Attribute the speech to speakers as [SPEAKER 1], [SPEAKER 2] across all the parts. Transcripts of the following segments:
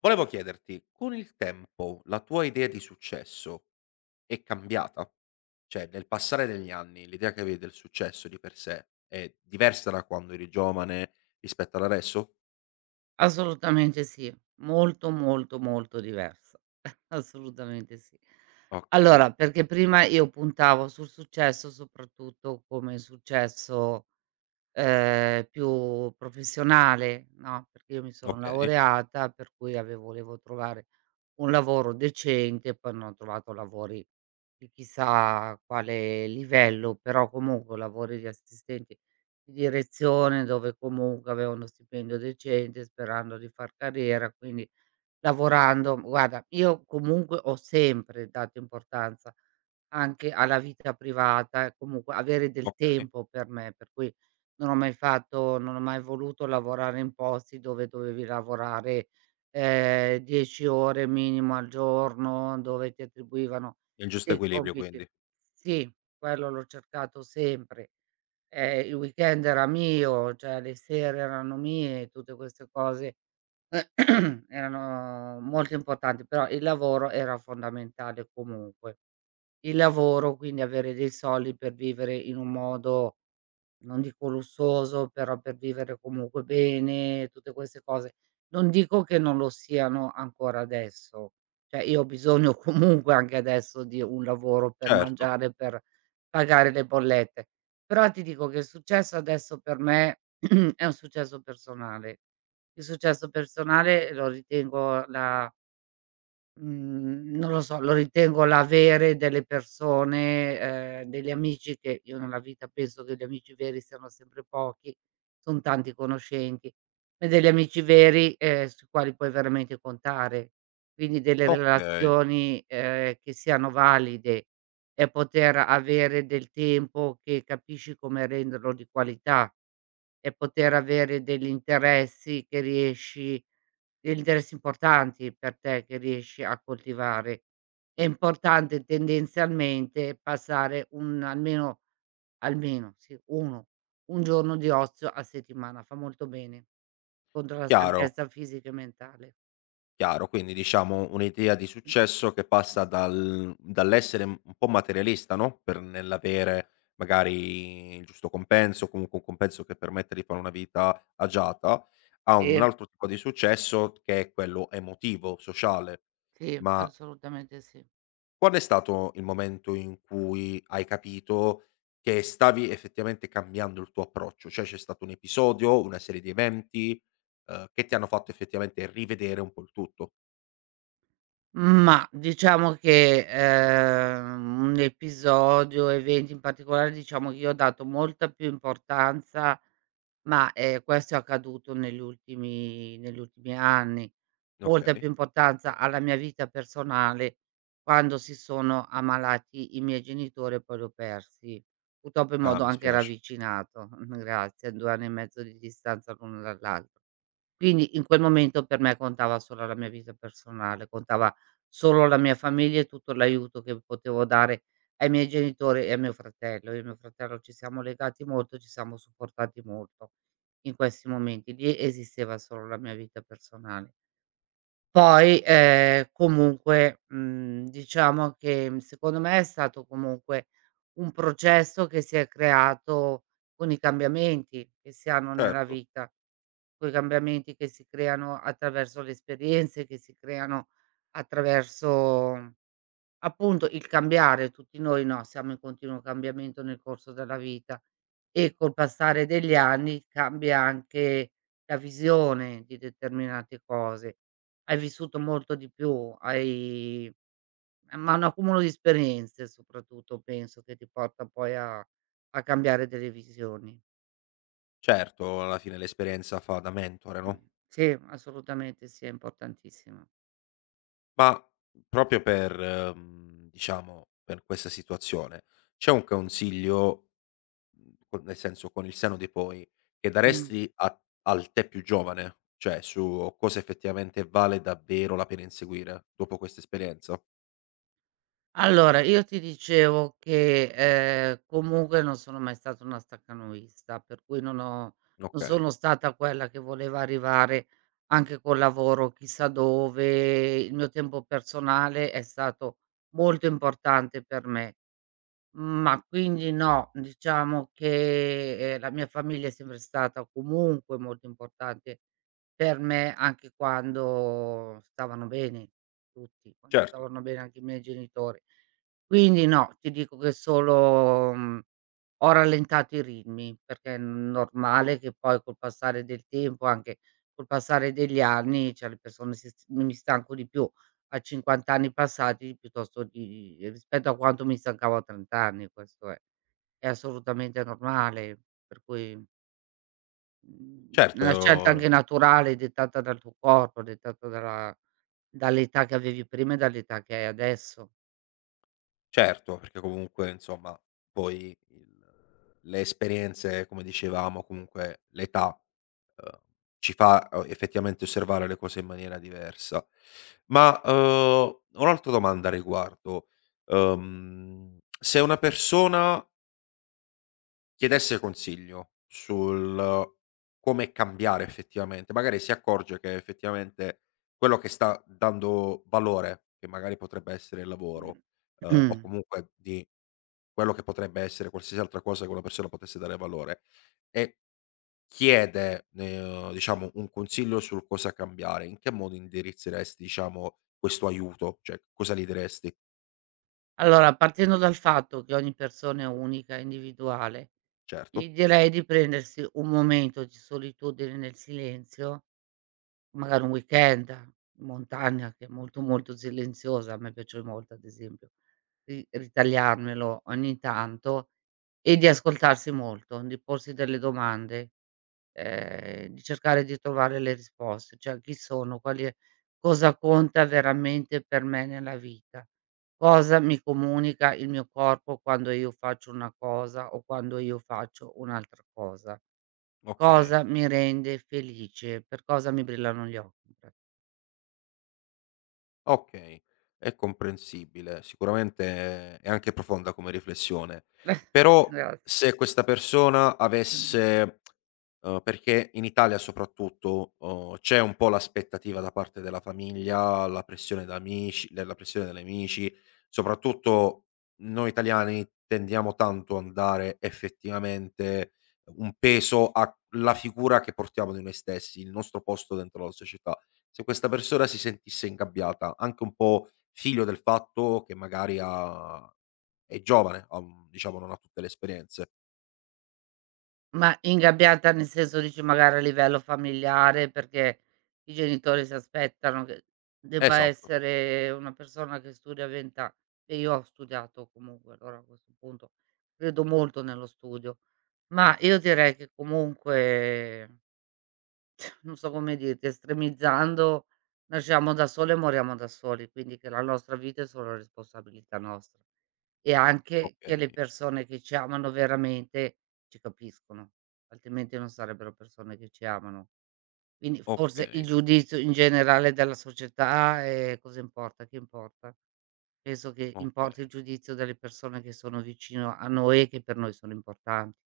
[SPEAKER 1] Volevo chiederti, con il tempo la tua idea di successo è cambiata? Cioè, nel passare degli anni, l'idea che avevi del successo di per sé è diversa da quando eri giovane rispetto ad adesso?
[SPEAKER 2] Assolutamente sì, molto, molto, molto diversa. Assolutamente sì.
[SPEAKER 1] Okay,
[SPEAKER 2] Allora, perché prima io puntavo sul successo soprattutto come successo, più professionale, no, perché io mi sono
[SPEAKER 1] okay,
[SPEAKER 2] laureata, per cui ave volevo trovare un lavoro decente. Poi non ho trovato lavori di chissà quale livello, però comunque lavori di assistenti di direzione, dove comunque avevo uno stipendio decente, sperando di far carriera. Quindi lavorando, guarda, io comunque ho sempre dato importanza anche alla vita privata e comunque avere del
[SPEAKER 1] okay.
[SPEAKER 2] tempo per me, per cui non ho mai voluto lavorare in posti dove dovevi lavorare 10 ore minimo al giorno, dove ti attribuivano
[SPEAKER 1] Il giusto
[SPEAKER 2] dei
[SPEAKER 1] equilibrio
[SPEAKER 2] compiti.
[SPEAKER 1] quindi.
[SPEAKER 2] Sì, quello l'ho cercato sempre. Il weekend era mio, cioè le sere erano mie, tutte queste cose erano molto importanti, però il lavoro era fondamentale comunque. Il lavoro, quindi avere dei soldi per vivere in un modo, non dico lussuoso, però per vivere comunque bene, tutte queste cose. Non dico che non lo siano ancora adesso, cioè io ho bisogno comunque anche adesso di un lavoro per
[SPEAKER 1] Certo,
[SPEAKER 2] mangiare, per pagare le bollette. Però ti dico che il successo adesso per me è un successo personale. Il successo personale lo ritengo non lo so, lo ritengo l'avere delle persone, degli amici. Che io nella vita penso che gli amici veri siano sempre pochi, son tanti i conoscenti, ma degli amici veri, sui quali puoi veramente contare. Quindi delle
[SPEAKER 1] okay,
[SPEAKER 2] relazioni, che siano valide, e poter avere del tempo che capisci come renderlo di qualità, e poter avere degli interessi importanti per te che riesci a coltivare. È importante tendenzialmente passare un almeno, almeno sì, 1, un giorno di ozio a settimana, fa molto bene contro la
[SPEAKER 1] chiaro.
[SPEAKER 2] stanchezza fisica e mentale.
[SPEAKER 1] Chiaro, quindi diciamo un'idea di
[SPEAKER 2] Mh,
[SPEAKER 1] successo che passa dall'essere un po' materialista, no, per nell'avere magari il giusto compenso, comunque un compenso che permette di fare una vita agiata, a un
[SPEAKER 2] sì,
[SPEAKER 1] altro tipo di successo che è quello emotivo, sociale.
[SPEAKER 2] sì,
[SPEAKER 1] Ma
[SPEAKER 2] assolutamente sì.
[SPEAKER 1] qual è stato il momento in cui hai capito che stavi effettivamente cambiando il tuo approccio? Cioè c'è stato un episodio, una serie di eventi, che ti hanno fatto effettivamente rivedere un po' il tutto?
[SPEAKER 2] Ma diciamo che, un episodio, eventi in particolare, diciamo che io ho dato molta più importanza. Ma, questo è accaduto negli ultimi anni. Molta
[SPEAKER 1] Okay.
[SPEAKER 2] più importanza alla mia vita personale quando si sono ammalati i miei genitori e poi li ho persi, purtroppo in
[SPEAKER 1] Ah,
[SPEAKER 2] modo
[SPEAKER 1] mi
[SPEAKER 2] anche
[SPEAKER 1] spiace.
[SPEAKER 2] ravvicinato. Grazie, a 2 anni e mezzo di distanza l'uno dall'altro. Quindi in quel momento per me contava solo la mia vita personale, contava solo la mia famiglia e tutto l'aiuto che potevo dare ai miei genitori e a mio fratello. Io e mio fratello ci siamo legati molto, ci siamo supportati molto in questi momenti. Lì esisteva solo la mia vita personale. Poi, comunque, diciamo che, secondo me è stato comunque un processo che si è creato con i cambiamenti che si hanno nella
[SPEAKER 1] Certo,
[SPEAKER 2] vita, coi cambiamenti che si creano attraverso le esperienze, che si creano attraverso appunto il cambiare. Tutti noi, no, siamo in continuo cambiamento nel corso della vita e col passare degli anni cambia anche la visione di determinate cose. Hai vissuto molto di più, hai, ma un accumulo di esperienze soprattutto penso che ti porta poi a cambiare delle visioni.
[SPEAKER 1] certo, alla fine l'esperienza fa da mentore, no,
[SPEAKER 2] Sì, assolutamente sì, è importantissimo.
[SPEAKER 1] ma proprio diciamo, per questa situazione, c'è un consiglio, con nel senso, con il senno di poi, che
[SPEAKER 2] Mh.
[SPEAKER 1] daresti a al te più giovane? Cioè, su cosa effettivamente vale davvero la pena inseguire dopo questa esperienza?
[SPEAKER 2] Allora, io ti dicevo che, comunque non sono mai stata una staccanoista, per cui non
[SPEAKER 1] Okay,
[SPEAKER 2] sono stata quella che voleva arrivare anche col lavoro chissà dove. Il mio tempo personale è stato molto importante per me. Ma quindi no, diciamo che, la mia famiglia è sempre stata comunque molto importante per me, anche quando stavano bene tutti, quando
[SPEAKER 1] certo,
[SPEAKER 2] stavano bene anche i miei genitori. Quindi no, ti dico che solo, ho rallentato i ritmi, perché è normale che poi col passare del tempo, anche col passare degli anni, cioè le persone si s mi stanco di più a 50 anni passati piuttosto di, rispetto a quanto mi stancavo a 30 anni, questo è. È assolutamente normale, per cui, mhmm, è una scelta anche
[SPEAKER 1] certo.
[SPEAKER 2] naturale, dettata dal tuo corpo, dettata dalla dall'età che avevi prima e dall'età che hai adesso.
[SPEAKER 1] Certo, perché comunque insomma poi il le esperienze, come dicevamo, comunque l'età, uhm, ci fa, effettivamente osservare le cose in maniera diversa. Ma, ho un'altra domanda a riguardo. Se una persona chiedesse consiglio sul come cambiare effettivamente, magari si accorge che effettivamente quello che sta dando valore, che magari potrebbe essere il lavoro, o comunque di quello che potrebbe essere qualsiasi altra cosa che una persona potesse dare valore e chiede, diciamo un consiglio sul cosa cambiare, in che modo indirizzeresti, diciamo, questo aiuto? Cioè, cosa gli diresti?
[SPEAKER 2] Allora, partendo dal fatto che ogni persona è unica, individuale, gli
[SPEAKER 1] Certo.
[SPEAKER 2] direi di prendersi un momento di solitudine nel silenzio, magari un weekend in montagna che è molto, molto silenziosa, a me piace molto ad esempio, ri ritagliarmelo ogni tanto, e di ascoltarsi molto, di porsi delle domande, di cercare di trovare le risposte, cioè chi sono, quali è cosa conta veramente per me nella vita, cosa mi comunica il mio corpo quando io faccio una cosa o quando io faccio un'altra cosa,
[SPEAKER 1] Okay.
[SPEAKER 2] cosa mi rende felice, per cosa mi brillano gli occhi. In pratica.
[SPEAKER 1] Okay, è comprensibile. Sicuramente è anche profonda come riflessione. Però
[SPEAKER 2] Grazie.
[SPEAKER 1] se questa persona avesse perché in Italia soprattutto, c'è un po' l'aspettativa da parte della famiglia, la pressione da amici della pressione degli amici, soprattutto noi italiani tendiamo tanto a dare effettivamente un peso alla figura che portiamo di noi stessi, il nostro posto dentro la società, se questa persona si sentisse ingabbiata, anche un po' figlio del fatto che magari ha è giovane, ha un diciamo non ha tutte le esperienze.
[SPEAKER 2] Ma ingabbiata nel senso, dici magari a livello familiare, perché i genitori si aspettano che debba
[SPEAKER 1] Esatto,
[SPEAKER 2] essere una persona che studia 20 a e io ho studiato comunque, allora a questo punto credo molto nello studio. Ma io direi che comunque, non so come dirti, estremizzando, nasciamo da soli e moriamo da soli, quindi che la nostra vita è solo responsabilità nostra. E anche che
[SPEAKER 1] okay,
[SPEAKER 2] le persone che ci amano veramente ci capiscono, altrimenti non sarebbero persone che ci amano. Quindi forse il
[SPEAKER 1] okay,
[SPEAKER 2] giudizio in generale della società, cosa importa, che importa? Penso che importi il
[SPEAKER 1] okay.
[SPEAKER 2] giudizio delle persone che sono vicino a noi e che per noi sono importanti.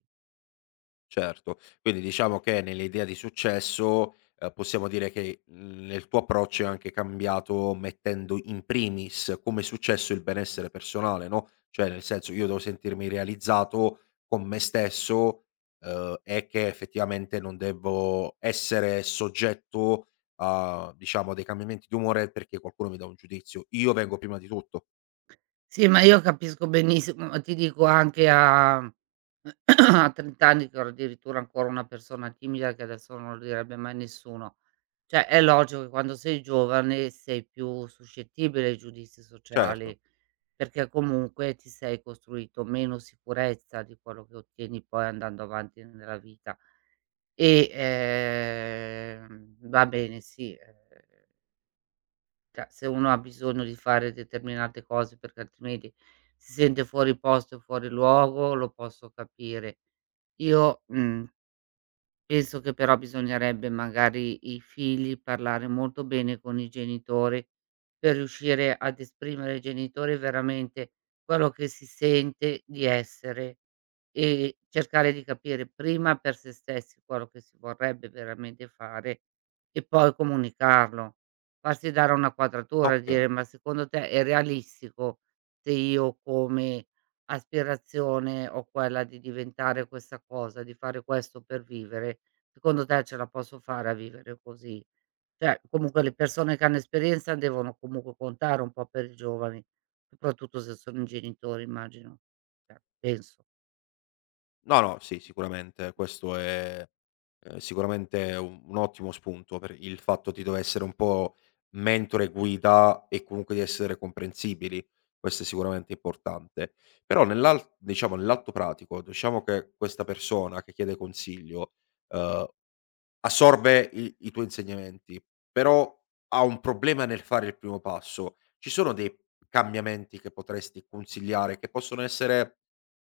[SPEAKER 1] Certo. Quindi diciamo che nell'idea di successo, possiamo dire che, nel tuo approccio è anche cambiato mettendo in primis come successo il benessere personale, no, cioè nel senso: "Io devo sentirmi realizzato con me stesso, e che effettivamente non devo essere soggetto a, diciamo, dei cambiamenti d'umore perché qualcuno mi dà un giudizio. Io vengo prima di tutto."
[SPEAKER 2] Sì, ma io capisco benissimo, ma ti dico anche, a a 30 anni che ero addirittura ancora una persona timida, che adesso non lo direbbe mai nessuno. Cioè è logico che quando sei giovane sei più suscettibile ai giudizi
[SPEAKER 1] Certo,
[SPEAKER 2] sociali, perché comunque ti sei costruito meno sicurezza di quello che ottieni poi andando avanti nella vita. E, va bene sì, cioè, se uno ha bisogno di fare determinate cose perché altrimenti si sente fuori posto e fuori luogo, lo posso capire. Io, mhmm penso che però bisognerebbe, magari i figli, parlare molto bene con i genitori, per riuscire ad esprimere ai genitori veramente quello che si sente di essere, e cercare di capire prima per se stessi quello che si vorrebbe veramente fare, e poi comunicarlo. Farsi dare una quadratura e
[SPEAKER 1] oka
[SPEAKER 2] dire: "Ma secondo te è realistico, se io come aspirazione ho quella di diventare questa cosa, di fare questo per vivere? Secondo te ce la posso fare a vivere così?" Cioè, comunque le persone che hanno esperienza devono comunque contare un po' per i giovani, soprattutto se sono i genitori, immagino, cioè penso.
[SPEAKER 1] No, no, sì, sicuramente questo è, sicuramente un ottimo spunto per il fatto di dover essere un po' mentore, guida e comunque di essere comprensibili. Questo è sicuramente importante. Però nell'al diciamo nell'atto pratico, diciamo che questa persona che chiede consiglio, uhm assorbe i tuoi insegnamenti, però ha un problema nel fare il primo passo. Ci sono dei cambiamenti che potresti consigliare, che possono essere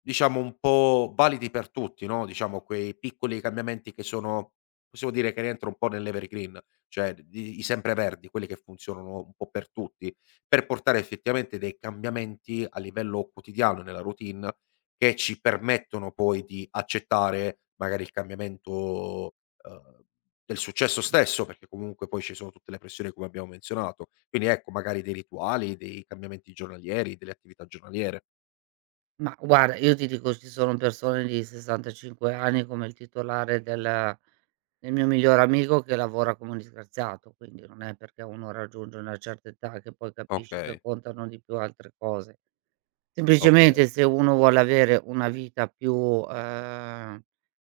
[SPEAKER 1] diciamo un po' validi per tutti, no, diciamo quei piccoli cambiamenti che sono possiamo dire che rientrano un po' nell'evergreen, cioè di i sempreverdi, quelli che funzionano un po' per tutti, per portare effettivamente dei cambiamenti a livello quotidiano nella routine, che ci permettono poi di accettare magari il cambiamento uhm, del successo stesso, perché comunque poi ci sono tutte le pressioni come abbiamo menzionato. Quindi ecco, magari dei rituali, dei cambiamenti giornalieri, delle attività giornaliere.
[SPEAKER 2] Ma guarda, io ti dico, ci sono persone di 65 anni come il titolare del mio migliore amico che lavora come un disgraziato, quindi non è perché uno raggiunge una certa età che poi capisce che
[SPEAKER 1] Okay,
[SPEAKER 2] contano di più altre cose.
[SPEAKER 1] okay,
[SPEAKER 2] Semplicemente se uno vuole avere una vita più,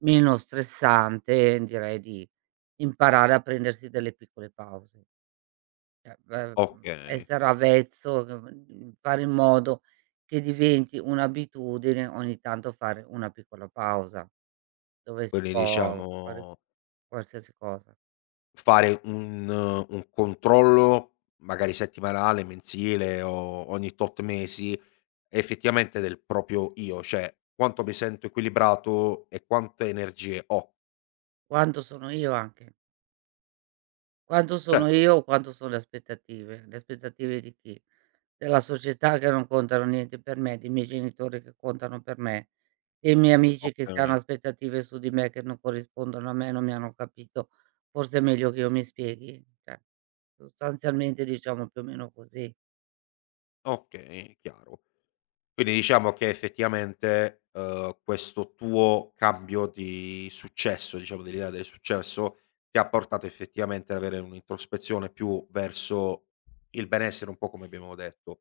[SPEAKER 2] meno stressante, direi di imparare a prendersi delle piccole pause. Cioè,
[SPEAKER 1] okay.
[SPEAKER 2] essere avvezzo, fare in modo che diventi un'abitudine ogni tanto fare una piccola pausa, dove si
[SPEAKER 1] Quindi
[SPEAKER 2] può fare
[SPEAKER 1] diciamo
[SPEAKER 2] qualsiasi cosa.
[SPEAKER 1] fare un controllo magari settimanale, mensile o ogni tot mesi, effettivamente del proprio io, cioè quanto mi sento equilibrato e quante energie ho.
[SPEAKER 2] Quanto sono io anche. Quanto sono
[SPEAKER 1] Certo,
[SPEAKER 2] io o quanto sono le aspettative? Le aspettative di chi? Della società, che non contano niente per me, dei miei genitori, che contano per me, dei miei amici che s hanno
[SPEAKER 1] okay.
[SPEAKER 2] aspettative su di me che non corrispondono a me, non mi hanno capito. Forse è meglio che io mi spieghi, cioè sostanzialmente diciamo più o meno così.
[SPEAKER 1] Okay, okay, chiaro. Quindi diciamo che effettivamente, questo tuo cambio di successo, diciamo dell'idea del successo, ti ha portato effettivamente ad avere un'introspezione più verso il benessere, un po' come abbiamo detto.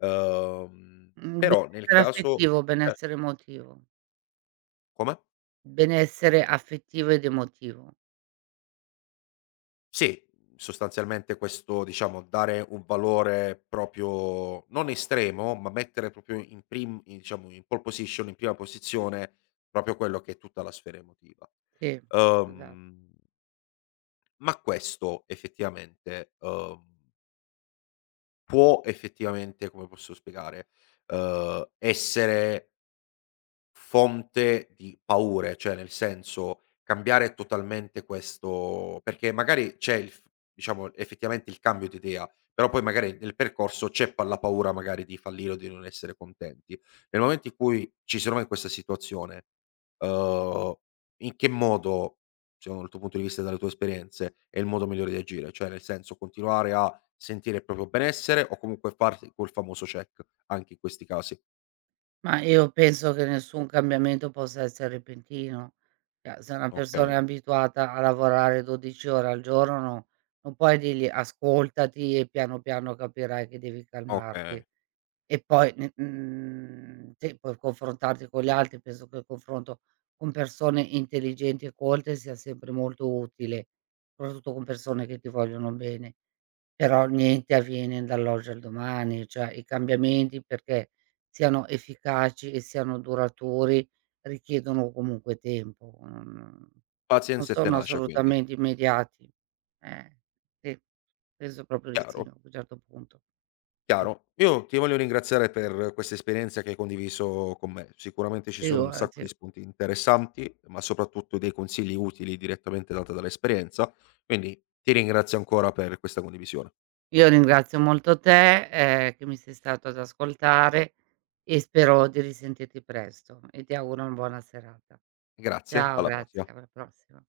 [SPEAKER 2] Mhmm,
[SPEAKER 1] Però nel
[SPEAKER 2] Benessere
[SPEAKER 1] caso
[SPEAKER 2] affettivo,
[SPEAKER 1] certo.
[SPEAKER 2] benessere emotivo.
[SPEAKER 1] Come?
[SPEAKER 2] Benessere affettivo ed emotivo.
[SPEAKER 1] Sì, sostanzialmente questo diciamo dare un valore proprio non estremo, ma mettere proprio in prim in diciamo in pole position, in prima posizione, proprio quello che è tutta la sfera emotiva.
[SPEAKER 2] Sì, esa
[SPEAKER 1] Uhm, ma questo effettivamente, può effettivamente, come posso spiegare, essere fonte di paure, cioè nel senso cambiare totalmente questo perché magari c'è il f diciamo effettivamente il cambio di idea, però poi magari nel percorso ceppa la paura magari di fallire o di non essere contenti. Nel momento in cui ci si trova in questa situazione, uhm, in che modo, secondo il tuo punto di vista e dalle tue esperienze, è il modo migliore di agire? Cioè nel senso continuare a sentire il proprio benessere o comunque farsi quel famoso check anche in questi casi?
[SPEAKER 2] ma io penso che nessun cambiamento possa essere repentino. Cioè, se una persona è
[SPEAKER 1] Okay,
[SPEAKER 2] abituata a lavorare 12 ore al giorno, no, non puoi dirgli: "Ascoltati e piano, piano capirai che devi calmarti."
[SPEAKER 1] okay.
[SPEAKER 2] E poi sì, puoi confrontarti con gli altri, penso che il confronto con persone intelligenti e colte sia sempre molto utile, soprattutto con persone che ti vogliono bene. Però niente avviene dall'oggi al domani, cioè i cambiamenti, perché siano efficaci e siano duraturi, richiedono comunque tempo, non
[SPEAKER 1] Pazienza e
[SPEAKER 2] sono
[SPEAKER 1] tenacia quindi.
[SPEAKER 2] assolutamente immediati. Eh, sì, penso proprio di sì,
[SPEAKER 1] Chiaro,
[SPEAKER 2] a un certo punto. Sì,
[SPEAKER 1] chiaro. Io ti voglio ringraziare per questa esperienza che hai condiviso con me. Sicuramente ci sono un sacco
[SPEAKER 2] figurati.
[SPEAKER 1] di spunti interessanti, ma soprattutto dei consigli utili direttamente data dall'esperienza, quindi ti ringrazio ancora per questa condivisione.
[SPEAKER 2] Io ringrazio molto te, che mi sei stato ad ascoltare, e spero di risentirti presto e ti auguro una buona serata.
[SPEAKER 1] Grazie,
[SPEAKER 2] Ciao,
[SPEAKER 1] alla
[SPEAKER 2] grazie,
[SPEAKER 1] prossima.
[SPEAKER 2] alla prossima.